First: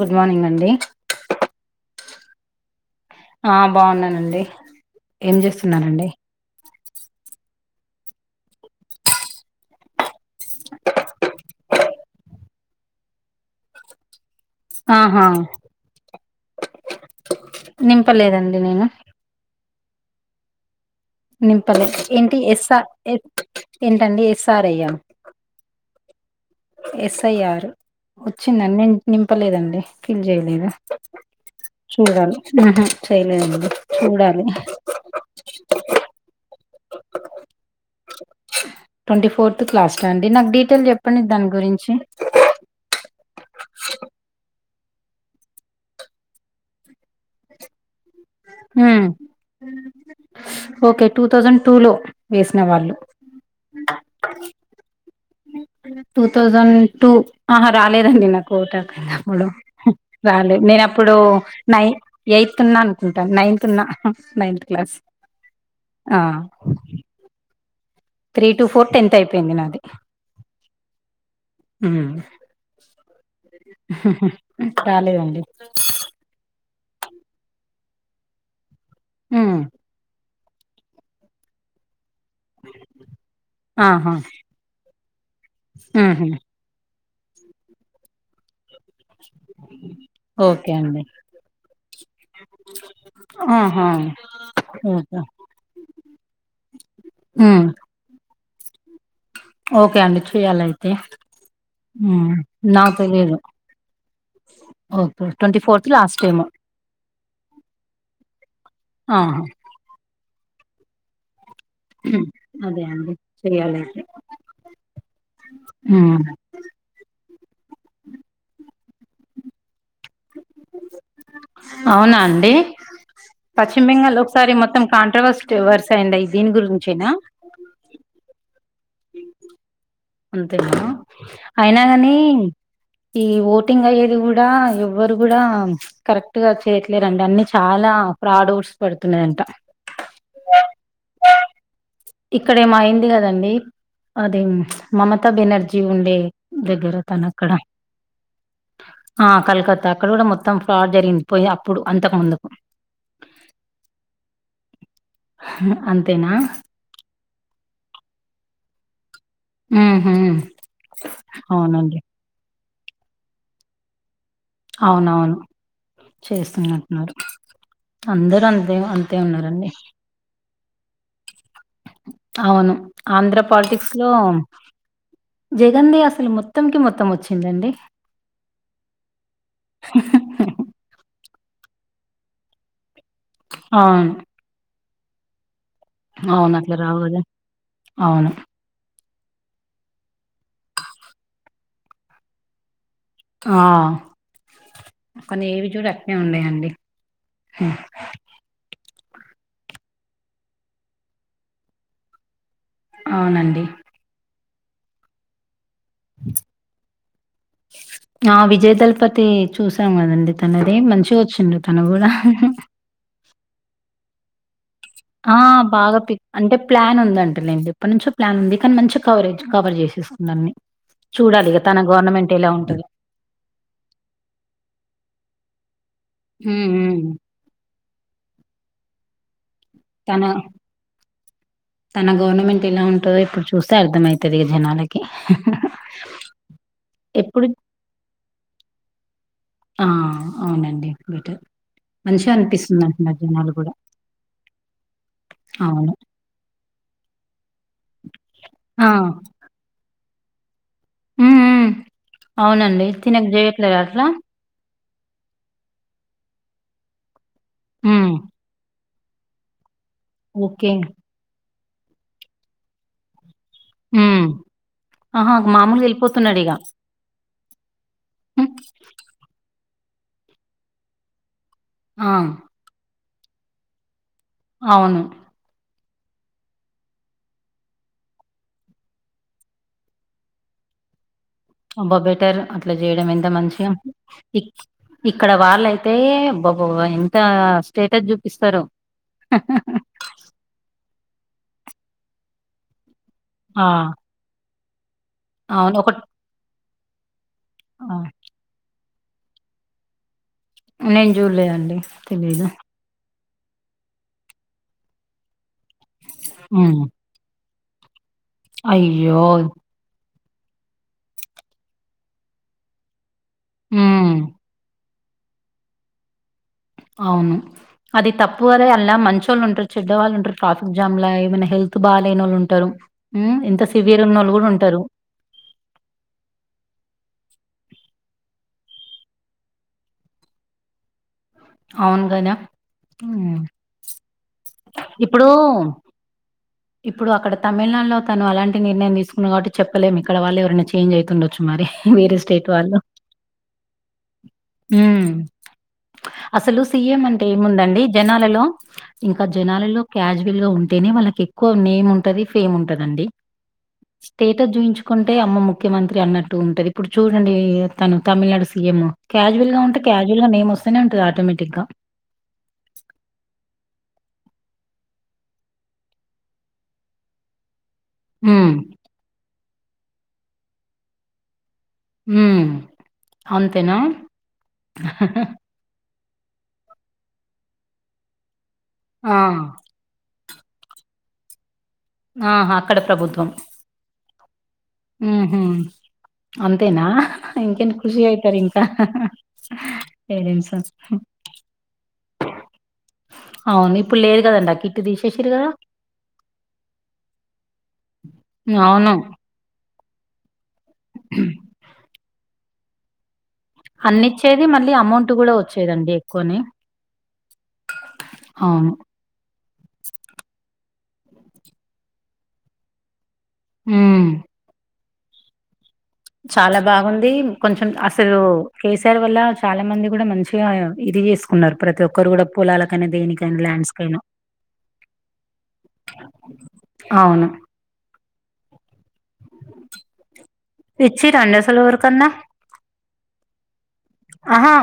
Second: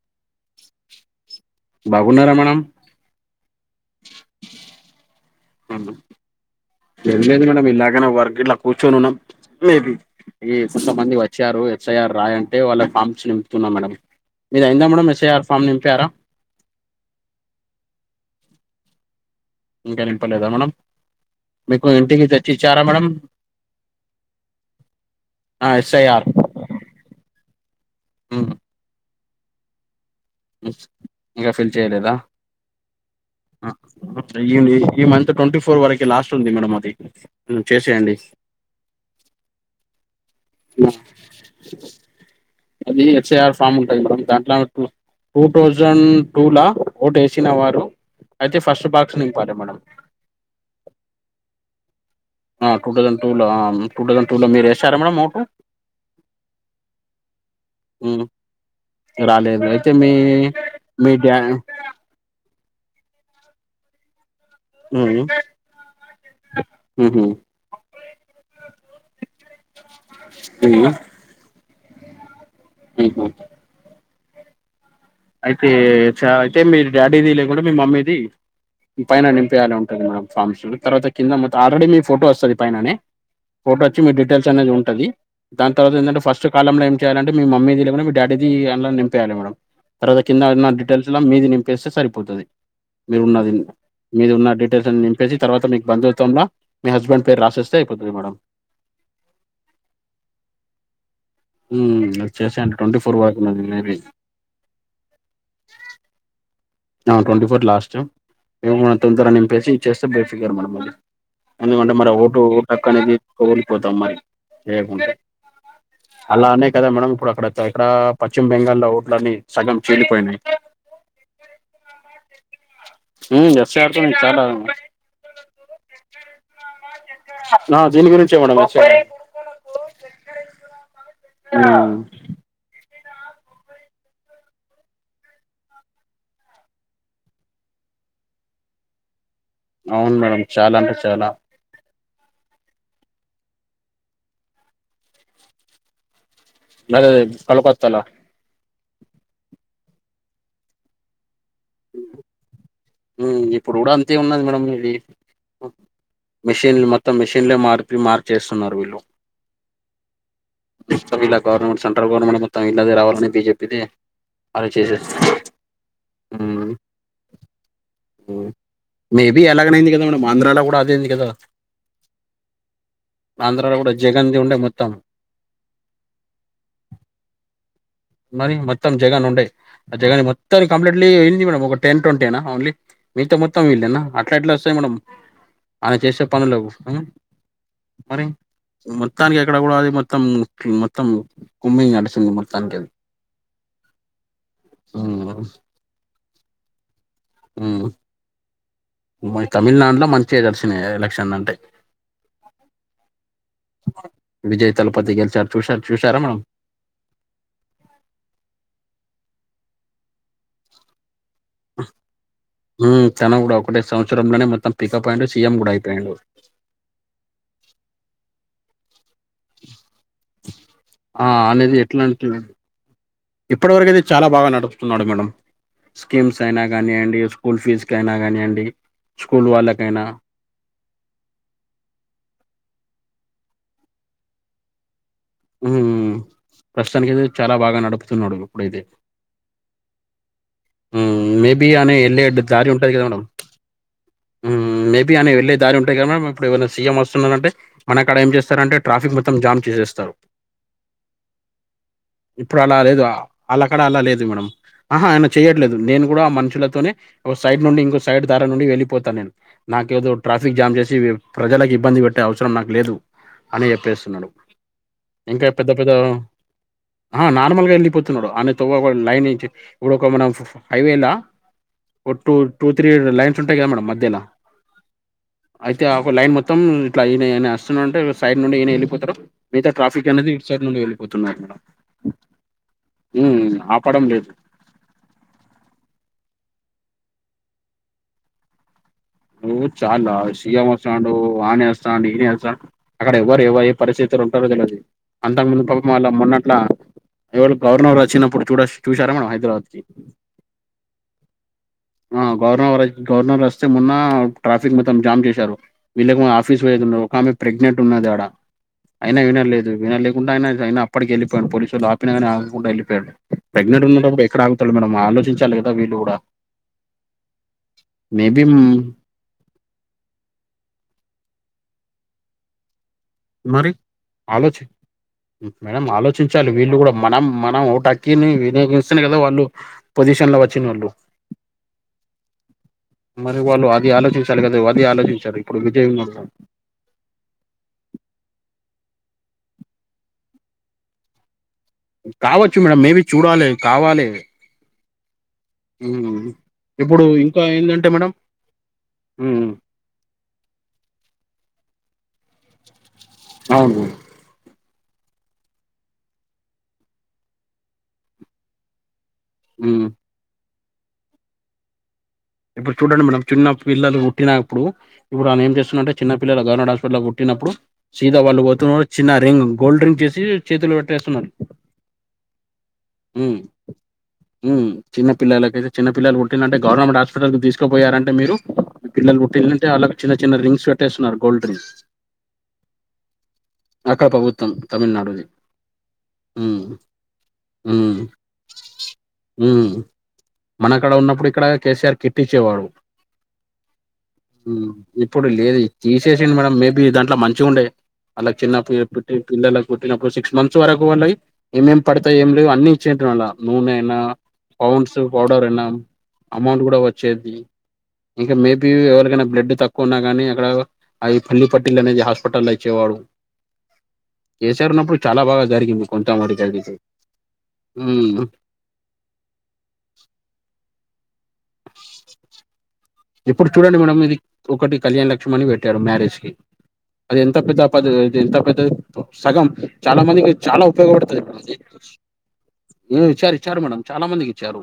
Good morning అండి బాగున్నారా madam ఆ బాగున్నానండి ఏం చేస్తున్నారండి ఏం లేదు మేడమ్ ఇలాగనే వర్గ్ ఇట్లా కూర్చొనున్నాం మేబి ఇ కొంతమంది వచ్చారు ఎస్ఐఆర్ రాయ్ అంటే వాళ్ళ ఫామ్స్ నింపుతున్నా మేడం మీదైందా మేడం ఆహా ఎస్ఐఆర్ ఫామ్ నింపారా నింపలేదండి నేను ఇంకా నింపలేదా మేడం నింపలే మీకు ఇంటికి ఏంటి తెచ్చి ఎస్ఆ ఇచ్చారా మేడం ఏంటండి ఎస్ఆర్ఐ ఆ ఆ ఎస్ఐఆర్ ఎస్ఐఆర్ వచ్చిందండి నింపలేదండి ఫిల్ చేయలే లేదా ఇంకా ఫిల్ చేయలేదా చూడాలి ఆహా ఆ. చేయలేదండి చూడాలి ఈ ఈ మంత్ ట్వంటీ ఫోర్ వరకే లాస్ట్ ఉంది మేడం అది చేసేయండి ట్వంటీ ఫోర్త్ కి లాస్టా అండి నాక్ డీటెల్ ఉమ్, చెప్పండి దాని గురించి అది ఎస్ఐఆర్ ఫామ్ ఉంటది మేడం దాంట్లో టూ టూ థౌజండ్ టూ లా ఓటు యేసిన వారు అయితే ఫస్ట్ ఉమ్, బాక్స్ నింపాలే madam okay two thousand two లో వేసిన ఆ టూ వాళ్ళు థౌసండ్ టూ లో ఆ టూ థౌసండ్ టూ లో మీరు వేశారా madam vote two thousand two ఆహ ఉమ్, రాలేదండి నాకు ఓట్ హకప్పుడు రాలేదు అయితే హ్ మీ రాలే నేను మీ అప్పుడు డా నై ఎయిత్ ఉన్నా అనుకుంటా నైన్త్ ఉన్నా నైన్త్ క్లాస్ ఉమ్, ఆ ఉహు, త్రీ టు ఫోర్ టెన్త్ అయిపొయింది నాది అవున ఊమ్ ఉహు కాలేదం అయితే చ అయితే మీ డాడీది లేకుంటే మీ మమ్మీది పైన ఉమ్ నింపేయాని ఉంటది మేడం ఫామ్స్ల్ తర్వాత కింద మత్త ఆల్రడీ మీ ఫోటో వస్తది పైననే ఫోటో వచ్చి మీ ఆహా డీటెయిల్స్ చ్ అనేది ఉంటది దాన్ తర్వాత ఏందంటే ఉహు ఫస్ట్ కాలంలో ఏం చేయాలంటే మీ మమ్మీది లేకుంటే మీ డాడీది అన్లైన్ నిం యాలి మేడం తర్వాత కింద నా ఓకే అండి డీటెయిల్స్లా మీది నింపిస్తే సరిపోతది మీరు ఉన్నది ఆహా మీది ఉన్న డీటెయిల్స్ అన్నీ ఓకే నింపేసి తర్వాత మీకు బంధుత్వం ల మీ హస్బెండ్ పేరు ఉమ్ రాసేస్తే అయిపోతది మేడమ్ ఓకే అండి చేయలయితే మ్మ్ అది చేసాన్ ట్వంటీ ఫోర్ వరకు ఉన్నది maybe okay twenty fourth last ఏమో ఆ ట్వంటీ ఫోర్ లాస్ట్ ఏమున్నది తొం తొర ఆహా నింపేసి ఇచ్చేస్తే బేఫిగర్ మేడం మళ్ళీ ఎందుకంటే మరి ఉమ్, ఓటు అదే ఓటక్ అండి అనేది కోలుపోతాం చెయ్యాలయితే మరి ఏయకుంటే ఉమ్ అలా అనే కదా మేడం ఇప్పుడు అక్కడ ఎక్కడ పశ్చిమ బెంగాల ఓట్ల అన్నీ సగం చీలిపోయినాయి అవునా అండి మ్ పశ్చిమ్ ఎస్ఆర్తోనే బెంగాల్ చాలా ఒకసారి మొత్తం కాంట్రవర్సడ్ వర్స్ అయింది దీని గురించి ఏన ఆ దీని గురించే మేడం మంచి అంతేనా అయిన మ్ గానీ ఈ ఓటింగ్ అయ్యేది కూడా ఎవ్వరు కూడా ప్చ్ కరెక్ట్ గా చేయట్లేరండి అన్ని చాలా ఫ్రాడుడ్స్ పడుతున్నయట అవును మేడం చాలా అంటే చాలా ఇక్కడేమో అయింది కదండి అదే మమతా బెనర్జీ ఉండే దగ్గర అదే తను అక్కడ కలకత్తాలో ఆ కలకత్తా అక్కడ కూడా మొత్తం ఫ్రాడ్ జరిగింది పోయి అప్పుడు అంతకు ముందుకు ఊ ఇప్పుడు కూడా అంతే ఉన్నది మేడం ఇది అ అంతేనా మిషన్లు మ తం మిషన్లే మార్పి మార్చేస్తున్నారు వీళ్ళు ఉహు మొతం ఈల గవర్నమెంట్ అవునండి సెంట్రల్ గవర్మెంట్ మొత్తం ఇలదే రావాలని బిజెపిది అవునవును చేస్తున్నటున్నారు ఊమ్ మేబీ అలాగైనైంది కదా మేడమ్ ఆంధ్రాలో కూడా అదేంది కదా అవును ఆంధ్ర ఆంధ్రాలో కూడా పాల్టిక్స్ లో జగన్ది ఉండే మొత్తం జగన్ది అసలు మొత్తం కే మొత్తం వచ్చిందండి మరి మొత్తం జగన్ ఉండే ఆ జగని మొత్తం తనికీ కంప్లీట్లీ ఏంది మేడం ఒక టెన్ ట్వంటీ ఏన ఓన్లీ మిగతా మొ మొత్తం వీళ్లేనా అవును. అట్ల ఎట్ల వస్తది మేడం ఆయన చేసే అవును. పనులకు అట్లా ఆ రావు గదా! మరి అవును. మొత్తానికి అక్కడ కూడా అది మొత్తం మొత్తం కుమ్మింగ్ నడుస్తుంది మొత్తానికి అది ఆ ఉమ్ కొన్ని ఏవి చూడు అట్నే ఉన్నాయండి మరి తమిళనాడుల మంచిగా నడిషినయ్ ఎలక్షన్లు అంటే అవునండి విజయ్ తళపతి గెలిచారు చూశార్ చూశారా మనం ఆ విజయ్ దళపతి చూసాం గదండి తనది మంచి గొచ్చింన్రు తను గూడా ఉమ్ తను గూడా ఒకటే సంవత్సరంలనే మొత్తం పికప్ అయిండు ఆ! సీఎం గూడా బాగా అయిపోయిండు పిక్ అంటే ప్లాన్ ఉందంట లేండి ఎప్పటి నుంచో ప్లాన్ ఉంది కానీ మంచి కవరేజ్ కవర్ జేసేస్కుండు అన్ని ఆ చూడాలి ఇగ అనేది తన ఎట్లాంటి గవర్నమెంట్ ఎలా ఉంటది ఇప్పటి వరకు అయితే చాలా బాగా నడుపుతున్నాడు మేడం స్కీమ్స్ అయినా హ్మ్. హ్మ్. గానీయండి స్కూల్ ఫీజు కైనా గానీయండి స్కూల్ వాళ్ళకైనా తన తన గవర్నమెంట్ ఎలా ఉంటదో ఇప్పుడు చూస్తే అర్థమైతది ఇగ జనాలకి ఉమ్ ప్రస్తుతానికైతే ఎప్పుడు చాలా బాగా నడుపుతున్నాడు ఇప్పుడైతే ఆ అవునండి ఉమ్ బెటర్ మేబీ ఆయన యెళ్ళే మంచిగా దారి అనిపిస్తుంది ఉంటది గదా అంటున్నారు మేడం జనాలు కూడా ఉమ్ మేబీ ఆయన వెళ్ళే దారి అవును ఉంటయ్ గదా మేడం ఇప్పుడు ఏమైనా సీఎం వస్తున్నారంటే మన క్కాడ ఏం జేస్తారంటే ఆ ట్రాఫిక్ మొత్తం జామ్ చేసేస్తరు ఉమ్ ఉమ్ ఇప్పుడు అలా అవునండి లేదు తినకు చేయట్లేదా ఆల్లక్కాడ అలా అట్లా లేదు మేడం ఆహా ఆయన చేయట్లేదు నేను కూడా ఆ మనుషులతోనే ఒక సైడ్ నుండి ఇంకో ఉమ్ సైడ్ దారి నుండి వెళ్ళిపోతాను నేను నాకేదో ట్రాఫిక్ ఓకే జామ్ జేసి ప్రజలకి ఇబ్బంది పెట్టే అవసరం నాకు లేదు అని ఉమ్ చెప్పేస్తున్నాడు ఆహా మామూలుగా యెళ్ళిపోతున్నాడు ఇగ ఆహా నార్మల్ గా యెళ్ళిపోతున్నాడు ఆమె తోవ్వ లైన్ నుంచి ఇప్పుడు ఒక మన ఫో హైవేలా ఆ ఒక టూ టూ త్రీ లైన్స్ ఉంటాయి గా మేడమ్ మధ్యలా అవును అయితే ఆ ఒక లైన్ మొత్తం ఇట్లా ఈయన ఈయన అస్తున్నాడంటే సైడ్ నుండి ఈయన యెళ్ళిపోతడు ట్రాఫిక్ అనేది ఇటు సైడ్ నుండి వెళ్ళిపోతున్నారు మేడం అబ్బా బెటర్ అట్లా జేయడం ఎంత ఉమ్ మంచిగా ఆపడం లేదు ఇ ఇక్కడ వాళ్ళయితే అబ్బా బ్బా ఎంత స్టేటస్ జూపిస్తరో ఓ చాలా సీఎం వస్తాండు ఆనేస్తాంది ఈనేస్తాను అక్కడ ఎవ్వరు ఎవ్వ ఆ ఏ పరిస్థితులు ఉంటరో దెల్వది. అంతకు ముందు అవును ఒక ప్రభుత్వం వాళ్ళ మొన్నట్లా ఎవరు గవర్నర్ వచ్చినప్పుడు చూడ చూసారా మనం హైదరాబాద్ కి నేన్ జూడలేదండి ఆ తెలీదు గవర్నర్ గవర్నర్ వస్తే మొన్న ట్రాఫిక్ మొత్తం జామ్ జేశారు వీళ్ళెమో ఆఫీస్ హ్మ్. పోయేదున్నా ఒక ఆమెకు ప్రెగ్నెంట్ ఉన్నది ఆడ అయినా అయ్యో! గూడ వినలేదు వినలేకుండా ఆయన అప్పటికి యెళ్ళిపోయిండు పోలీసులు ఆపినగాని ఆగకుండా యెళ్ళిపోయిండు ప్రెగ్నెంట్ హ్మ్. ఉన్నప్పుడు ఎక్కడ ఆగుతాడు మేడమ్ ఆలోచించాలి కదా వీళ్ళు గూడా అవును అది తప్పుగదా అల్లా మంచోళ్ళుంటరు చెడ్డవాళ్ళు ఉంటరు ట్రాఫిక్ జామ్ లా ఏమన్నా హెల్త్ బాగా లేనోళ్ళు ఉంటరు మరి ఆలోచి మేడం ఆలోచించాలి వీళ్ళు గూడా మనం మనం ఓటు హక్కిని వినియోగిస్తనే గదా వాళ్ళు పొజిషన్ల వచ్చినోళ్ళు అవును గదా మరి హ్మ్. వాళ్ళు అది ఆలోచించాలి గదా అది ఆలోచించరు ఇప్పుడు విజయ్ ఉన్నోళ్ళు ఇప్పుడు అక్కడ తమిళనాడులో తను అలాంటి నిర్ణయం దీసుకుండు గాబట్టి చెప్పలేము ఇక్కడ వాళ్ళ ఎవరైనా చేంజ్ అయితుండొచ్చు మరి వేరే స్టేట్ కావచ్చు వాళ్ళు మేడం మేబీ చూడాలి కావాలి ఉమ్ ఉమ్. అసలు సిఎం ఇప్పుడు అంటే ఇంకా ఏముందండి ఏంటంటే మేడం జనాలలో ఇంకా ఉమ్, జనాలలో క్యాజువల్ గా ఉంటేనే వాళ్ళకి ఎక్కువ నేమ్ ఉంటది ఫేమ్ ఉంటదండి అవును స్టేటస్ చూయించుకుంటే అమ్మో ముఖ్యమంత్రి అన్నట్టు ఉంటది ఇప్పుడు చూడండి తను తమిళ్నాడు సీఎం క్యాజువల్గా వుంటే ఉమ్. క్యాజువల్గా నేమ్ వస్తనే వున్టది ఆటోమేటిక్గా ఇప్పుడు చూడండి మేడం చిన్న పిల్లలు పుట్టినప్పుడు ఇప్పుడు ఆమె ఏం చేస్తున్దంటే చిన్న పిల్లలు గవర్నంట్ హాస్పిటల పుట్టిప్పుడు సీదా వాళ్ళు హ్మ్. పోతున్నారు చిన్న రింగ్ గోల్డ్ రింగ్ చేసి చేతుల పెట్టేస్తున్నారు హ్మ్. హ్మ్ అంతేనా? హ్మ్ చిన్న పిల్లులకు కయితే చిన్న పపిల్లలు పుట్టిన్లు అంటే గవర్నమెంట్ హాస్పిటల్కు తీసుకుపోయారంటే మీరు ఆ! పిల్లలు పుట్టిన్లు అంటే వాలా చిన్న చిన్న రింగ్స్ పెట్టేస్తున్నారు గోల్డ్ రింగ్స్ ఆహా అక్కడ ప్రభుత్వం అక్క ప్రభుత్వం తమిళనాడుది హ్మ్ హు ఉమ్ అంతేనా ఇంకేన్ ఉమ్ ఖుషి అయితరింకా ఉమ్ మనకాడ ఉన్నప్పుడు ఇక్కడ కేసీఆర్ కిట్టిచ్చేవాడు అవును ఇప్పుడు లేదు కదా ఆ మ్ కిట్ ఇప్పుడు తీసేసిర్రు లేదు తీసేసిండు మనం మేబీ దాంట్లో మంచిగుండె అలా చిన్నపిల్లల్ అవును. పుట్టి పిల్లలకు పుట్టినప్పుడు సిక్స్ మంత్స్ వరకు వాళ్ళయ్ ఏమేం పడ్తాయ్ ఏం లేవు అన్ని ఇచ్చిన్రు అండ్ల నూనైనా అన్నిచ్చేది మళ్ళీ పౌండ్స్ అమౌంట్ కూడా పౌడర్ అయిన వచ్చేదండి ఎక్కువనే. అమౌంట్ కూడా వచ్ వచ్చేది ఇంకా మేబి అవును. ఎవరికైనా బ్లడ్ తక్ కొన్నా గాని అక్కడ అయ్ పల్లి పట్టిలనేవి హాస్పిటల ఇచ్చేవాడు హ్మ్ కె సి ఆర్ ఉన్నపుడు చాలా బాగా జరిగింది కొంత మటుకు చాలా అయితే బాగుంది కొంచెం అసలు ఉమ్ కే సీ ఆర్ వల్ల చాలా మంది కూడా మంచిగా ఇది చేసుకున్నారు ప్రతి ఒక్కరు కూడా పొలాలకనే దేనిక్ ఇప్పుడు చూడండి మేడమ్ ఇది ఒకటి కళ్యాణ్ లక్ష్మి అని పెట్టారు మ్యారేజ్ కి అది అవును ఎంత పెద్ద పది ఐతే ఎంత పెద్దది సగం చాలా మందికి చాలా ఇచ్చిరండి ఉపయోగపడుతది [inaudible] అసలు ఎవరికన్నా మ్ ఇచ్చారు ఇచ్చారు మేడం చాలా మందికి ఆహా ఇచ్చారు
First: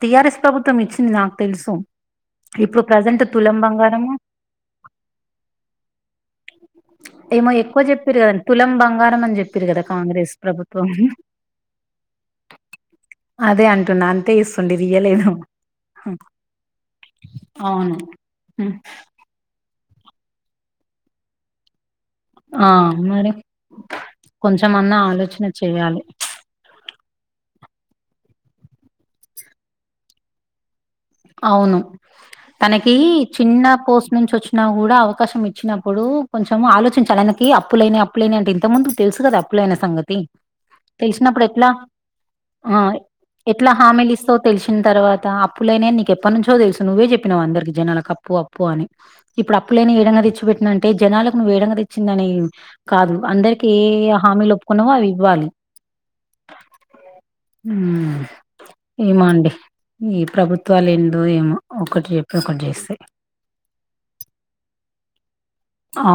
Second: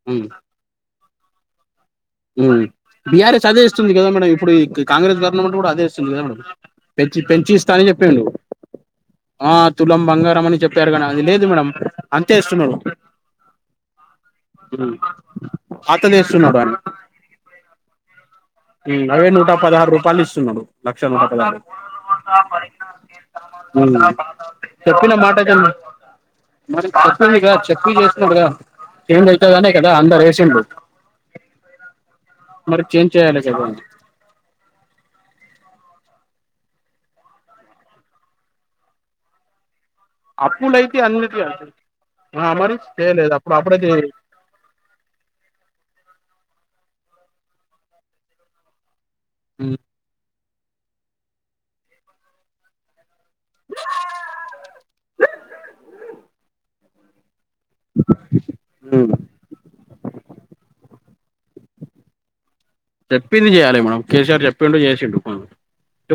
టి ఉమ్ ఆర్ ఎస్ ప్రభుత్వం ఇచ్చింది నాక్ తెలుసు ఇప్పుడు బీ ప్రజెంట్ ఆర్ ఎస్ తులం అదే ఇస్తుంది కదా బంగారము మేడ ఇప్పుడు కాంగ్రెస్ గవర్నమెంట్ కూడా అదే ఇస్తుంది కదా మేడమ్ పెంచి ఏమో ఎక్కువ పెంచిస్తానని చెప్పిరు చెప్పిండు కదండి తులం బంగారం అని ఆ చెప్పిరు కదా తులం కాంగ్రెస్ బంగారం అని ప్రభుత్వం చెప్పారు గాని అది లేదు మేడం అంతే ఇస్తున్నడు అదే అంటున్నా అంతే ఇస్తుండు ఇది ఇయ్యలేదు పాతదే ఇస్తున్నాడు ఆయన అవును హ్మ్ అవే నూట పదహారు రూపాయలు ఇస్తున్నాడు లాక్ష నూట పదహారు ఆ మరి ఉమ్ కొంచెం అన్నా చెప్పిన మాట ఆలోచన కన్న చేయాలి [unintelligible] చెప్పి చేస్తుండూగా చేంజ్ ఐతదనే కదా అందరు ఎసిండ్రు అవును తనకి చేంజ్ చేయాలి చిన్న కదా పో పోస్ట్ నుంచి వచ్చినా కూడా అవకాశం ఇచ్చినప్పుడు కొంచెం ఆలోచించాలి అయనకి అప్పులైనయ్ అప్ అప్పులైయ్నయ్ అంటే ఇంతక్ ముందు తెలుసు కదా అప్పులైన సంగత్ తి అప్పులైతే అన్నిటి తెలిసినప్పుడు ఎట్లా ఆ మరి హా చేయలేదు అప్పుడు ఎట్లా అప్పుడైతే హామిలిస్తవ్ తెల్సిన్ తర్వాత అప్పులైనయ్ నీక్ ఎప్ప నుంచో తెల్స్ నువ్వే జెప్పినవ్ అందరికి జనాలకు అప్పు అప్ పొ అని ఇప్పుడు అప్పులైనయ్ ఏడంగా తెచ్చిపెట్టినంటే జనాలకు నువ్వు ఏడంగా దెచ్చిందని కాదు అందరికి ఏ ఏ ఏ.. హామీలు ఒప్పుకున్నావో అవి ఇవ్వాలి ఉమ్ ఉమ్ ఏమోండి ఈ ప్రభుత్ వాళ్ళు విండ్రో ఏమో ఒకటి చెప్తే ఒకటి చేస్తే చెప్పింది చేయాలి మనం కేసీఆర్ చెప్పిండు చేసిండు పన్లు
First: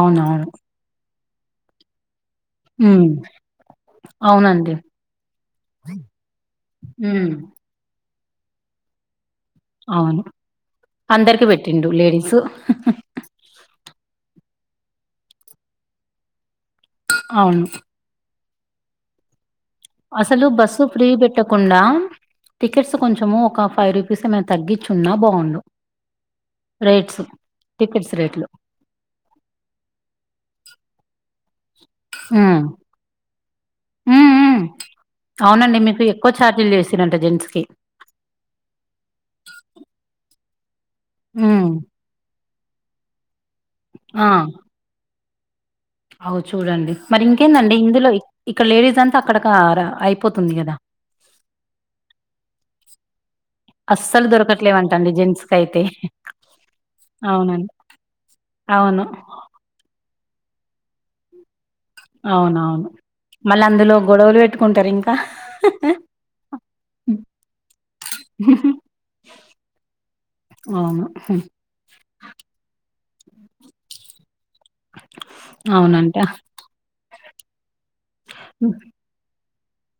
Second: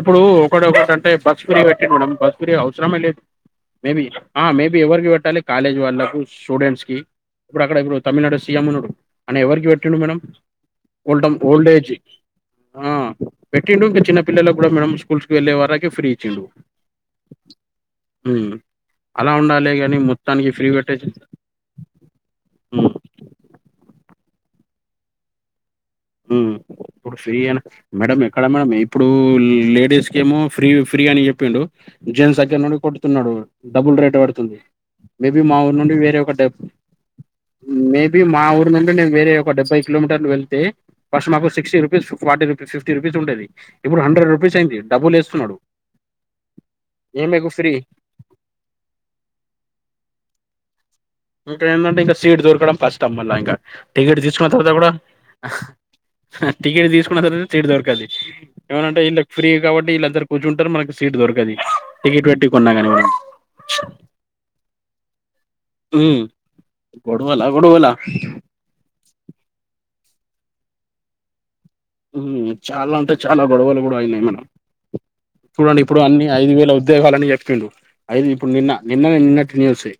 ఇప్పుడు ఒకటి ఒకటింటే బ స్సు ఫ్రీ పెట్టిండు మేడం బస్సు ఫ్రీ అవసరం హ్మ్. లేదు మేబీ ఆ అవునండి మేబీ ఎవరికి పెట్టాలి కాలేజ్ వాళ్ళకు స్టూడెంట్స్ కి హ్మ్. ఇప్పుడు అక్కడ ఇప్పుడు తమిళనాడు సీఎం ఉన్నాడు ఆయన ఎవరికి పెట్టిండు మేడం అవును ఉల్టం అందరికి బే పెట్టిండు చి లేడీస్ అ ఆ పెట్టిండు ఇంకా చిన్న పిల్లలకు కూడా మేడం స్కూల్స్ వెళ్ళే వాళ్ళకే ఫ్రీ ఇచ్చిండు అవును ఉమ్ అలా ఉండాలి గానీ అసలు మొత్తానికి ఫ్రీ బస్సు పెట్టేసి పెట్టకుండా ఉమ్ టికెట్స్ కొంచెం ఒక ఫైవ్ రూపీస్ ఏమైనా తగ్గించున్నా బాగుంను ఉమ్ ఇప్పుడు ఫ్రీయా టికెట్స్ మేడామ్ ఎక్కడ రేట్లు మేడం ఎమ్ ఇప్పుడూ లేడీస్కి ఏమో ఫ్రీ ఫ్రీ అని చెప్పిండు జెంట్స్ దగ్గర ఉమ్ నుండి కొట్తున్నాడు డబ్బుల్ రేట్ ఉమ్ పడుతుంది ఉమ్ మేబీ మా ఊరు అవునండి నుండి మీకు వేరే ఎక్కువ ఒక డెబ్ ఛార్జీలు చేసిరంట జెంట్స్ కి మేబీ మా ఊరీ నుండి నేను వేరే ఒక డెబ్బై కిలోమీటర్లు వెళ్తే ఫస్ట్ మాకు sixty rupees forty rupees fifty rupees ఉండేది ఇప్పుడు ఆ హండ్రెడ్ రూపీస్ అయింది డబ్బుల్ వేస్తున్నాడు అవు చూడండి మరి ఏ మీకు ఫ్రీ ఇంకేందండి ఇందులో ఇక్కడ లేడీస్ అంతా అక్కడకర అయిపోతుంది కదా ఇంకా ఏంటంటే ఇంకా సీట్ దొరకడం కష్టం మళ్ళా ఇంకా టికెట్ అస్సలు తీసుకున్న తర్వాత కూడా దొరకట్లేవంటండి జెంట్స్ కి అయితే టికెట్ తీసుకున్న తర్వాత సిట్ అవునండి దొరకాలి ఏమనంటే అవును ఇళ్ళ ఫ్రీ కాబట్టి వీళ్ళందరు కూర్చుంటారు మనకి సీట్ దొరకదు టికెట్ పెట్టి కొన్నా అవునవును కాని మళ్ళీ అందులో గొడవలు పెట్టుకుంటారు ఇంకా ఉమ్ గొడవలా గొడవలా అవును హూ ఉమ్ చాలా అంటే చాలా గొడవలు కూడా అయినాయి మనం చూడండి ఇప్పుడు అవునంట. అన్ని ఐదు వేలు అవుతు పోవాలని చెప్పిండు అయితె ఇప్పుడు నిన్న హ్మ్. నిన్న నిన్నటిన్యూసే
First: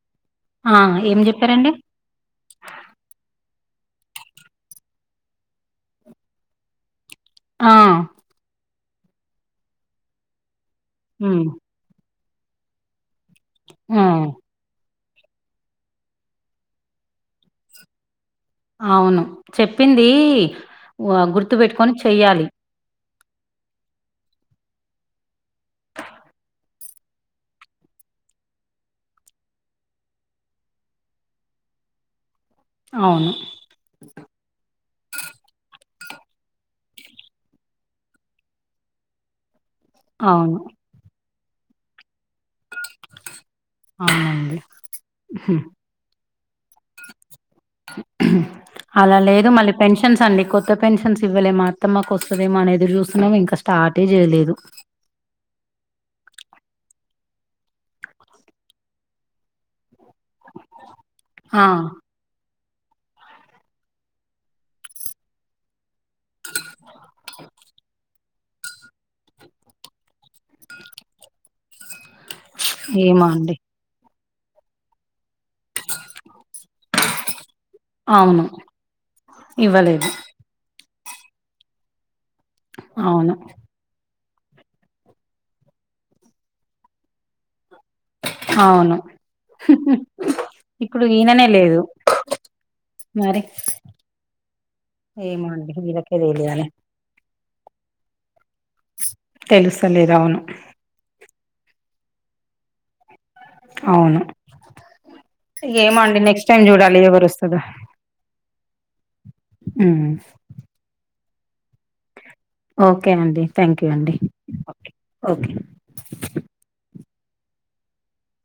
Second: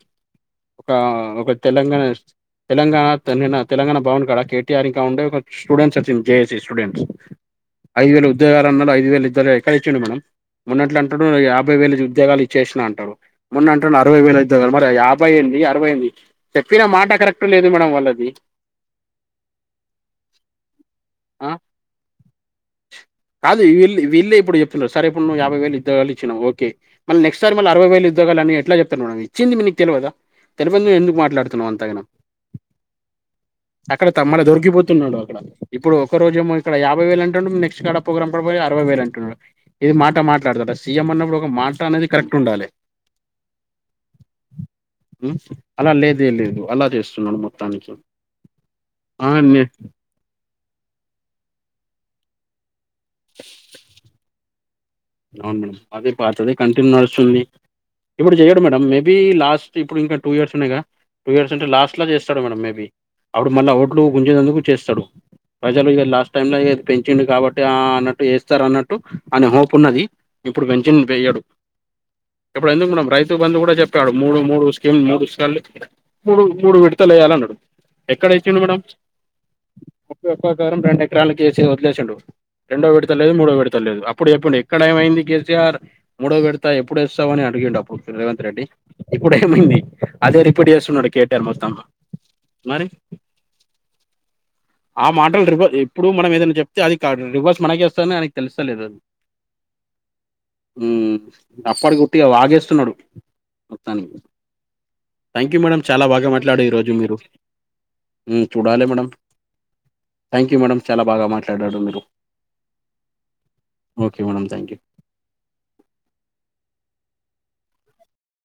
ఆ! ఒకా ఏం ఒక జెప్పారండి? తెలంగాణ స్టు తెలంగాణ నిన్న తెలంగాణ భవన్ కాడ కేటీఆర్ ఇంకా ఉండే ఒక స్టూడెంట్స్ వచ్చింది జేఏసీ స్టూడెంట్స్ ఆ! ఐదు వేల ఉద్యోగాలు అన్నాడు ఐదు వేలుద్దర ఎక్కడచ్చిండు మేడం మొన్నట్లు అంటాడు హ్మ్. ఆప్ ముప్ఫైవేల ఉద్యోగాలు ఇచ్చేసిన అంటాడు మొన్న అంటడు హ్మ్. అరవైవేల ఉద్యోగాలు మరి యాబై ముప్పై ఏంది అరవై ఏంది చెప్పిన మాట కరెక్ట్గా లేదు మేడం వాళ్ళది అవును చెప్పిందీ ఆ గుర్తు పేట్టుకొని చెయ్యాలి కాదు వీళ్లే వీళ్లే ఇప్పుడు చెప్తున్నారు సరే యాభై వేలు ఉద్యోగాలు ఇచ్చినవు ఓకే మళ్ళ నెక్ట్ సారి మళ్ళ అరవై వేలు ఇద్యోగలు అనీ ఎట్లాచెప్తారు మేడం ఇచ్చి మీకు తెలవదా తెలవందే ఎందుకు మాట్లాడుతున్నాం అంతగణం అవును అక్కడ తమ్ముడ దొరికిపోతున్నాడు అక్కడ ఇప్పుడు ఒకరోజెమో ఇక్కడ యాభై వేలు అంటాండు నెక్స్ట్ కాడా పోగ్రాం కి పోయి అరవై వేలు అంటుండు ఇది మాట అవును. మాట్లాడతాడు అస్సులు సీఎం అన్నప్పుడు ఒక మాట అనేది కరెక్ట్ ఉండాలే అవునండి. ఉ అలా లేదు లేదు అలా చేస్తున్నాడు మొ అలా లేదు నే మళ్ళీ పెన్షన్స్ అండి కొ కొత్త పెన్షన్స్ ఇవ్వలే మా అత్తమ్మ కోస్తదేమో అనేదురు చూస్తున్నాము ఇంకా స్టార్టే చేయలేదు అవును మేడం అదే పాతదే కంటిన్యూ నడుస్తుంది ఇప్పుడు చెయడు మేడం మేబీ లాస్ట్ ఇప్పుడు ఇంకా టూ ఇయర్స్ ఉన్నాయిగా టూ ఇయర్స్ ఆ! ఉంటే లాస్ట్ లో చేస్తాడు మేడం మేబి అప్పుడు మళ్ళా ఓట్లు గుంచేందుకు చేస్తాడు ప్రజలు ఇక లాస్ట్ టైమ్ లో పెంచిండు కాబట్టి ఆ అన్నట్టు వేస్తారు అన్నట్టు అని హోప్ ఉన్నది ఇప్పుడు పెంచన్ వేయాడు ఇప్పుడు ఎందుకున్నా ఏమో రైతు అండి. బంధు కూడా చేప్ తాడు మూడు మూడు స్కీమ్లు మూడు స్కీన్లు మూడు మూడు విడతలు వేయ్యాలి అన్నాడు ఎక్కడ అవును. వేసిండు మేడం ఇవ్వలేదు. ఒక ఎకరం రెండు ఎకరాల కేసి వదిలేసండు రెండో విడతలేదు అవును. మూడో విడతలేదు అప్పుడు చెప్పండి ఇక్కడేమైంది కేసీఆర్ మూడోవిడతా ఎప్పుడేస్తావ్ అని అడిగిండు అప్పుడు రేవంత్ రెడ్డి అవును. ఇప్పుడు ఏమైంది అదే రిపీట్ ఇప్పుడు చేస్తున్నాడు కేటీఆర్ ఈయననే లేదు. మొత్తంలా మరి ఆ మాటలు ఏమో రివ అండి. ఎప్పుడు వీళ్ళకే మనం ఏదైనా తెలియాలి. చెప్తే అది అడు రివర్స్ మనకి వస్తదని అయనకు తెలుస్తాలేదూ తెలుస్తలేదు. అవును. ఉమ్ ఆప్పటికుట్టిగా వాగేస్తున్నాడు వస్తాను అవును థ్యాంక్ యూ మేడం ఏమో చాలా అండి బాగా నెక్స్ట్ టైం మాట్లాడారు ఈరోజు చూడాలి మీరు ఎవరు వస్తదో ఉమ్ చూడాలి madam um thank you madam చాలా బాగా మాట్లాడరు మీరూ ఓకే అండి థ్యాంక్ యూ అండి madam thank you okay okay